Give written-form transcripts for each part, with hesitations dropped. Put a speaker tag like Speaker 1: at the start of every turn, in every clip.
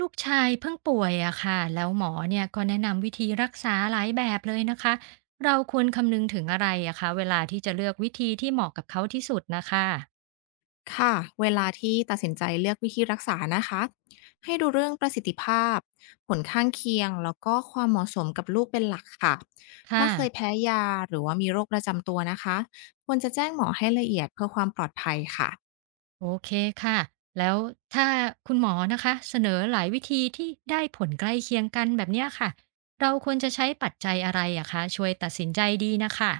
Speaker 1: ลูกชายเพิ่งป่วยอะค่ะแล้วหมอเนี่ยก็แนะนำวิธีรักษาหลายแบบเลยนะคะเราควรคำนึงถึงอะไรอะคะเวลาที่จะเลือกวิธีที่เหมาะกับเขาที่สุดนะคะ
Speaker 2: ค่ะเวลาที่ตัดสินใจเลือกวิธีรักษานะคะให้ดูเรื่องประสิทธิภาพผลข้างเคียงแล้วก็ความเหมาะสมกับลูกเป็นหลักค่ะถ้า
Speaker 1: ค่ะ
Speaker 2: เคยแพ้ยาหรือว่ามีโรคประจำตัวนะคะควรจะแจ้งหมอให้ละเอียดเพื่อความปลอดภัยค่ะ
Speaker 1: โอเคค่ะแล้วถ้าคุณหมอนะคะเสนอหลายวิธีที่ได้ผลใกล้เคียงกันแบบเนี้ยค่ะเราควรจะใช้ปัจจัยอะไรอะคะช่วยตัดสินใจดีนะคะ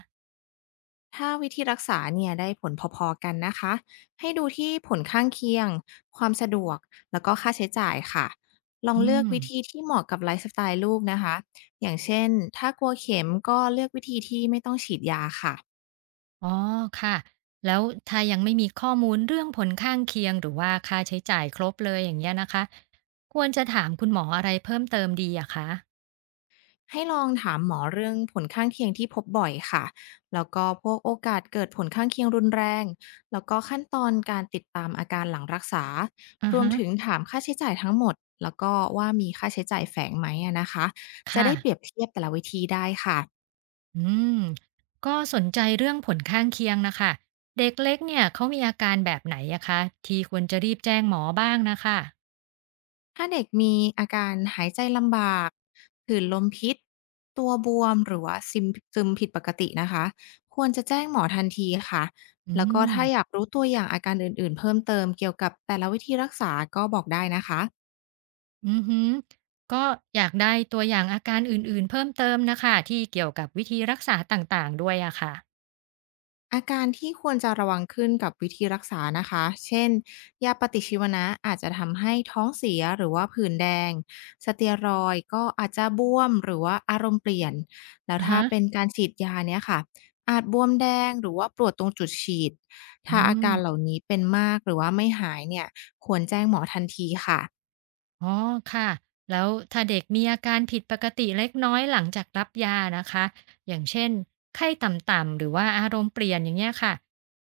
Speaker 2: ถ้าวิธีรักษาเนี่ยได้ผลพอๆกันนะคะให้ดูที่ผลข้างเคียงความสะดวกแล้วก็ค่าใช้จ่ายค่ะลอง
Speaker 1: อื
Speaker 2: เลือกวิธี
Speaker 1: ม
Speaker 2: ที่เหมาะกับไลฟ์สไตล์ลูกนะคะอย่างเช่นถ้ากลัวเข็มก็เลือกวิธีที่ไม่ต้องฉีดยาค่ะ
Speaker 1: อ๋อค่ะแล้วถ้ายังไม่มีข้อมูลเรื่องผลข้างเคียงหรือว่าค่าใช้จ่ายครบเลยอย่างเงี้ยนะคะควรจะถามคุณหมออะไรเพิ่มเติมดีอะคะ
Speaker 2: ให้ลองถามหมอเรื่องผลข้างเคียงที่พบบ่อยค่ะ แล้วก็พวกโอกาสเกิดผลข้างเคียงรุนแรง แล้วก็ขั้นตอนการติดตามอาการหลังรักษา
Speaker 1: ออ
Speaker 2: รวม
Speaker 1: ฮะ
Speaker 2: ถึงถามค่าใช้จ่ายทั้งหมด แล้วก็ว่ามีค่าใช้จ่ายแฝงไหมอะนะคะจะ
Speaker 1: ค่ะ
Speaker 2: ได้เปรียบเทียบแต่ละวิธีได้ค่ะ
Speaker 1: อืมก็สนใจเรื่องผลข้างเคียงนะคะเด็กเล็กเนี่ยเขามีอาการแบบไหนอะคะที่ควรจะรีบแจ้งหมอบ้างนะคะ
Speaker 2: ถ้าเด็กมีอาการหายใจลำบากผื่นลมพิษตัวบวมหรือว่าซึมผิดปกตินะคะ ควรจะแจ้งหมอทันทีค่ะ
Speaker 1: อื
Speaker 2: แล้วก็ถ้าอยา
Speaker 1: ม
Speaker 2: กรู้ตัวอย่างอาการอื่นๆเพิ่มเติมเกี่ยวกับแต่ละวิธีรักษาก็บอกได้นะคะ
Speaker 1: อือฮึก็อยากได้ตัวอย่างอาการอื่นๆเพิ่มเติมนะคะที่เกี่ยวกับวิธีรักษาต่างๆด้วยอะค่ะ
Speaker 2: อาการที่ควรจะระวังขึ้นกับวิธีรักษานะคะเช่นยาปฏิชีวนะอาจจะทำให้ท้องเสียหรือว่าผื่นแดงสเตียรอยด์ก็อาจจะบวมหรือว่าอารมณ์เปลี่ยนแล้ว
Speaker 1: อะ
Speaker 2: ถ้า
Speaker 1: ฮะ
Speaker 2: เป็นการฉีดยาเนี่ยค่ะอาจบวมแดงหรือว่าปวดตรงจุดฉีด
Speaker 1: อื
Speaker 2: ถ้าอาการเหล่า
Speaker 1: ม
Speaker 2: นี้เป็นมากหรือว่าไม่หายเนี่ยควรแจ้งหมอทันทีค่ะ
Speaker 1: อ๋อค่ะแล้วถ้าเด็กมีอาการผิดปกติเล็กน้อยหลังจากรับยานะคะอย่างเช่นไข้ต่ำๆหรือว่าอารมณ์เปลี่ยนอย่างเงี้ยค่ะ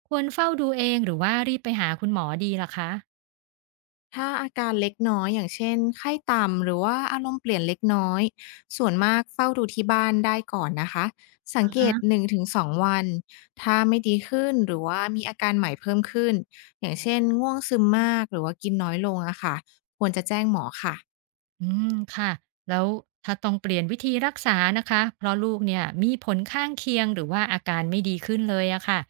Speaker 1: ควรเฝ้าดูเองหรือว่ารีบไปหาคุณหมอดีล่ะคะ
Speaker 2: ถ้าอาการเล็กน้อยอย่างเช่นไข้ต่ำหรือว่าอารมณ์เปลี่ยนเล็กน้อยส่วนมากเฝ้าดูที่บ้านได้ก่อนนะคะสังเกต
Speaker 1: คะ
Speaker 2: 1-2วันถ้าไม่ดีขึ้นหรือว่ามีอาการใหม่เพิ่มขึ้นอย่างเช่นง่วงซึมมากหรือว่ากินน้อยลงอะค่ะควรจะแจ้งหมอค่ะ
Speaker 1: อืมค่ะแล้วถ้าต้องเปลี่ยนวิธีรักษานะคะเพราะลูกเนี่ยมีผลข้างเคียงหรือว่าอาการไม่ดีขึ้นเลยอะค่ะ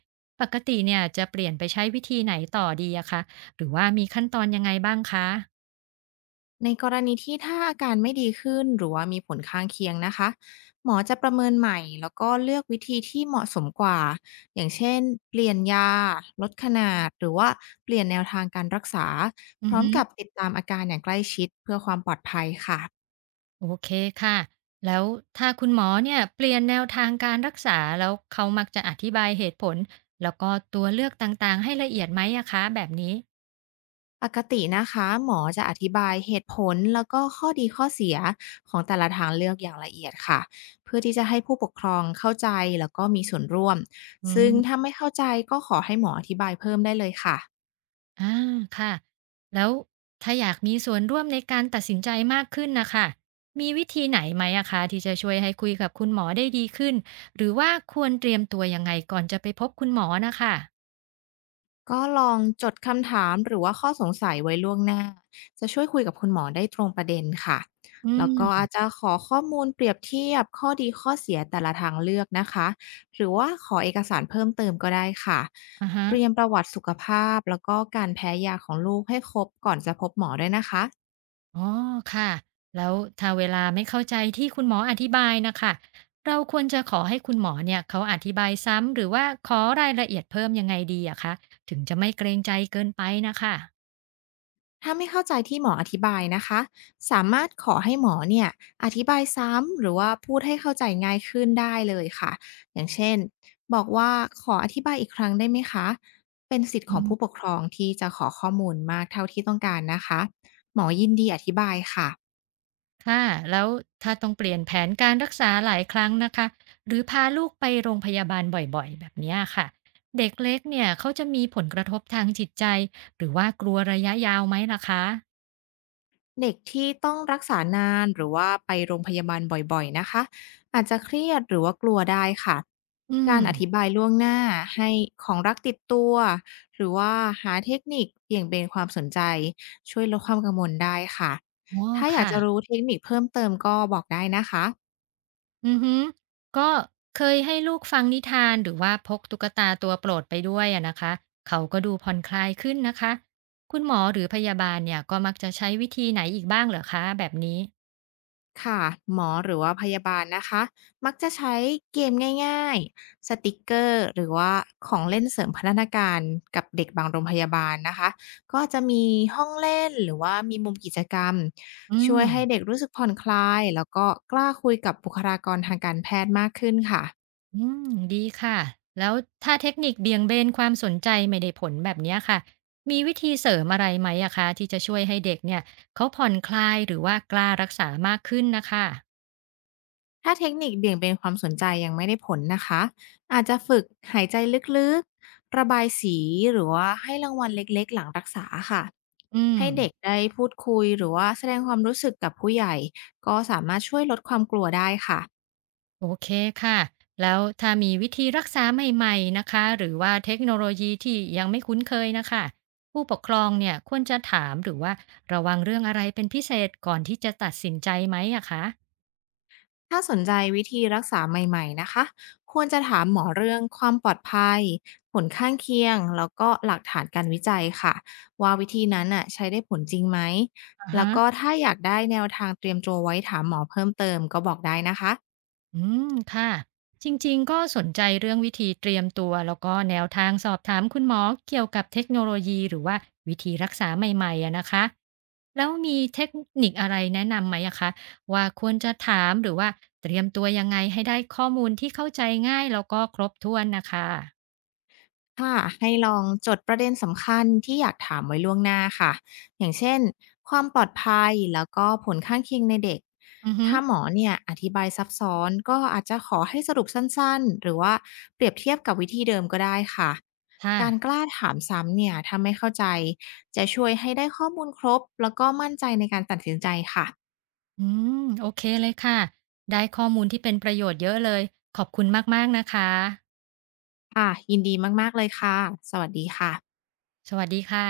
Speaker 1: ปกติเนี่ยจะเปลี่ยนไปใช้วิธีไหนต่อดีอะคะหรือว่ามีขั้นตอนยังไงบ้างคะ
Speaker 2: ในกรณีที่ถ้าอาการไม่ดีขึ้นหรือว่ามีผลข้างเคียงนะคะหมอจะประเมินใหม่แล้วก็เลือกวิธีที่เหมาะสมกว่าอย่างเช่นเปลี่ยนยาลดขนาดหรือว่าเปลี่ยนแนวทางการรักษา
Speaker 1: อื
Speaker 2: พร้อม
Speaker 1: อ
Speaker 2: กับติดตามอาการอย่างใกล้ชิดเพื่อความปลอดภัยค่ะ
Speaker 1: โอเคค่ะ แล้วถ้าคุณหมอเนี่ยเปลี่ยนแนวทางการรักษาแล้วเขามักจะอธิบายเหตุผลแล้วก็ตัวเลือกต่างๆให้ละเอียดไหมอะคะแบบนี้
Speaker 2: ปกตินะคะหมอจะอธิบายเหตุผลแล้วก็ข้อดีข้อเสียของแต่ละทางเลือกอย่างละเอียดค่ะเพื่อที่จะให้ผู้ปกครองเข้าใจแล้วก็มีส่วนร่วม
Speaker 1: อื
Speaker 2: ซึ่ง
Speaker 1: ม
Speaker 2: ถ้าไม่เข้าใจก็ขอให้หมออธิบายเพิ่มได้เลยค่ะ
Speaker 1: อ่าค่ะแล้วถ้าอยากมีส่วนร่วมในการตัดสินใจมากขึ้นนะคะมีวิธีไหนไหมอะคะที่จะช่วยให้คุยกับคุณหมอได้ดีขึ้นหรือว่าควรเตรียมตัวยังไงก่อนจะไปพบคุณหมอนะคะ
Speaker 2: ก็ลองจดคำถามหรือว่าข้อสงสัยไว้ล่วงหน้าจะช่วยคุยกับคุณหมอได้ตรงประเด็นค่ะ
Speaker 1: อื
Speaker 2: แล้วก็อา
Speaker 1: ม
Speaker 2: จจะขอข้อมูลเปรียบเทียบข้อดีข้อเสียแต่ละทางเลือกนะคะหรือว่าขอเอกสารเพิ่มเติมก็ได้ค่ะ
Speaker 1: อ่าฮะ
Speaker 2: เตรียมประวัติสุขภาพแล้วก็การแพ้ยาของลูกให้ครบก่อนจะพบหมอด้วยนะคะ
Speaker 1: อ๋อค่ะแล้วถ้าเวลาไม่เข้าใจที่คุณหมออธิบายนะค่ะเราควรจะขอให้คุณหมอเนี่ยเขาอธิบายซ้ำหรือว่าขอรายละเอียดเพิ่มยังไงดีอะคะถึงจะไม่เกรงใจเกินไปนะคะ
Speaker 2: ถ้าไม่เข้าใจที่หมออธิบายนะคะสามารถขอให้หมอเนี่ยอธิบายซ้ำหรือว่าพูดให้เข้าใจง่ายขึ้นได้เลยค่ะอย่างเช่นบอกว่าขออธิบายอีกครั้งได้ไหมคะเป็นสิทธิ์
Speaker 1: อื
Speaker 2: ของผู้ป
Speaker 1: ม
Speaker 2: กครองที่จะขอข้อมูลมากเท่าที่ต้องการนะคะหมอยินดีอธิบายค่ะ
Speaker 1: ค่ะแล้วถ้าต้องเปลี่ยนแผนการรักษาหลายครั้งนะคะหรือพาลูกไปโรงพยาบาลบ่อยๆแบบเนี้ยค่ะเด็กเล็กเนี่ยเขาจะมีผลกระทบทางจิตใจหรือว่ากลัวระยะยาวไหมล่ะคะ
Speaker 2: เด็กที่ต้องรักษานานหรือว่าไปโรงพยาบาลบ่อยๆนะคะอาจจะเครียดหรือว่ากลัวได้ค่ะ
Speaker 1: อืม
Speaker 2: การอธิบายล่วงหน้าให้ของรักติดตัวหรือว่าหาเทคนิคเบี่ยงเบนความสนใจช่วยลดความกังวลได้ค่ะ
Speaker 1: อ๋อ
Speaker 2: ถ้าอยาก
Speaker 1: ค่ะ
Speaker 2: จะรู้เทคนิคเพิ่มเติมก็บอกได้นะคะ
Speaker 1: อือฮึก็เคยให้ลูกฟังนิทานหรือว่าพกตุ๊กตาตัวโปรดไปด้วยอะนะคะเขาก็ดูผ่อนคลายขึ้นนะคะคุณหมอหรือพยาบาลเนี่ยก็มักจะใช้วิธีไหนอีกบ้างเหรอคะแบบนี้
Speaker 2: ค่ะหมอหรือว่าพยาบาลนะคะมักจะใช้เกมง่ายๆสติกเกอร์หรือว่าของเล่นเสริมพัฒนาการกับเด็กบางโรงพยาบาลนะคะก็จะมีห้องเล่นหรือว่ามีมุมกิจกรรม
Speaker 1: อื
Speaker 2: ช่ว
Speaker 1: ม
Speaker 2: ยให้เด็กรู้สึกผ่อนคลายแล้วก็กล้าคุยกับบุคลากรทางการแพทย์มากขึ้นค่ะ
Speaker 1: อืมดีค่ะแล้วถ้าเทคนิคเบี่ยงเบนความสนใจไม่ได้ผลแบบเนี้ยค่ะมีวิธีเสริมอะไรไหมอะคะที่จะช่วยให้เด็กเนี่ยเขาผ่อนคลายหรือว่ากล้ารักษามากขึ้นนะคะ
Speaker 2: ถ้าเทคนิคเบี่ยงเบนความสนใจยังไม่ได้ผลนะคะอาจจะฝึกหายใจลึกๆระบายสีหรือว่าให้รางวัลเล็กๆหลังรักษาค่ะ
Speaker 1: อืม
Speaker 2: ให้เด็กได้พูดคุยหรือว่าแสดงความรู้สึกกับผู้ใหญ่ก็สามารถช่วยลดความกลัวได้ค่ะ
Speaker 1: โอเคค่ะแล้วถ้ามีวิธีรักษาใหม่ๆนะคะหรือว่าเทคโนโลยีที่ยังไม่คุ้นเคยนะคะผู้ปกครองเนี่ยควรจะถามหรือว่าระวังเรื่องอะไรเป็นพิเศษก่อนที่จะตัดสินใจไหมอะคะ
Speaker 2: ถ้าสนใจวิธีรักษาใหม่ๆนะคะควรจะถามหมอเรื่องความปลอดภัยผลข้างเคียงแล้วก็หลักฐานการวิจัยค่ะว่าวิธีนั้นน่ะใช้ได้ผลจริงไหม
Speaker 1: อะ
Speaker 2: แล้
Speaker 1: ฮะ
Speaker 2: วก็ถ้าอยากได้แนวทางเตรียมตัวไว้ถามหมอเพิ่มเติมก็บอกได้นะคะ
Speaker 1: อืมค่ะจริงๆก็สนใจเรื่องวิธีเตรียมตัวแล้วก็แนวทางสอบถามคุณหมอเกี่ยวกับเทคโนโลยีหรือว่าวิธีรักษาใหม่ๆอะนะคะแล้วมีเทคนิคอะไรแนะนำไหมอะคะว่าควรจะถามหรือว่าเตรียมตัวยังไงให้ได้ข้อมูลที่เข้าใจง่ายแล้วก็ครบถ้วนนะคะ
Speaker 2: ค่ะให้ลองจดประเด็นสำคัญที่อยากถามไว้ล่วงหน้าค่ะอย่างเช่นความปลอดภัยแล้วก็ผลข้างเคียงในเด็ก
Speaker 1: อือฮึ
Speaker 2: ถ้าหมอเนี่ยอธิบายซับซ้อนก็อาจจะขอให้สรุปสั้นๆหรือว่าเปรียบเทียบกับวิธีเดิมก็ได้ค่ะ
Speaker 1: ค่ะ
Speaker 2: การกล้าถามซ้ำเนี่ยถ้าไม่เข้าใจจะช่วยให้ได้ข้อมูลครบแล้วก็มั่นใจในการตัดสินใจค่ะ
Speaker 1: อืมโอเคเลยค่ะได้ข้อมูลที่เป็นประโยชน์เยอะเลยขอบคุณมากๆนะคะ
Speaker 2: ค่ะยินดีมากๆเลยค่ะสวัสดีค่ะ
Speaker 1: สวัสดีค่ะ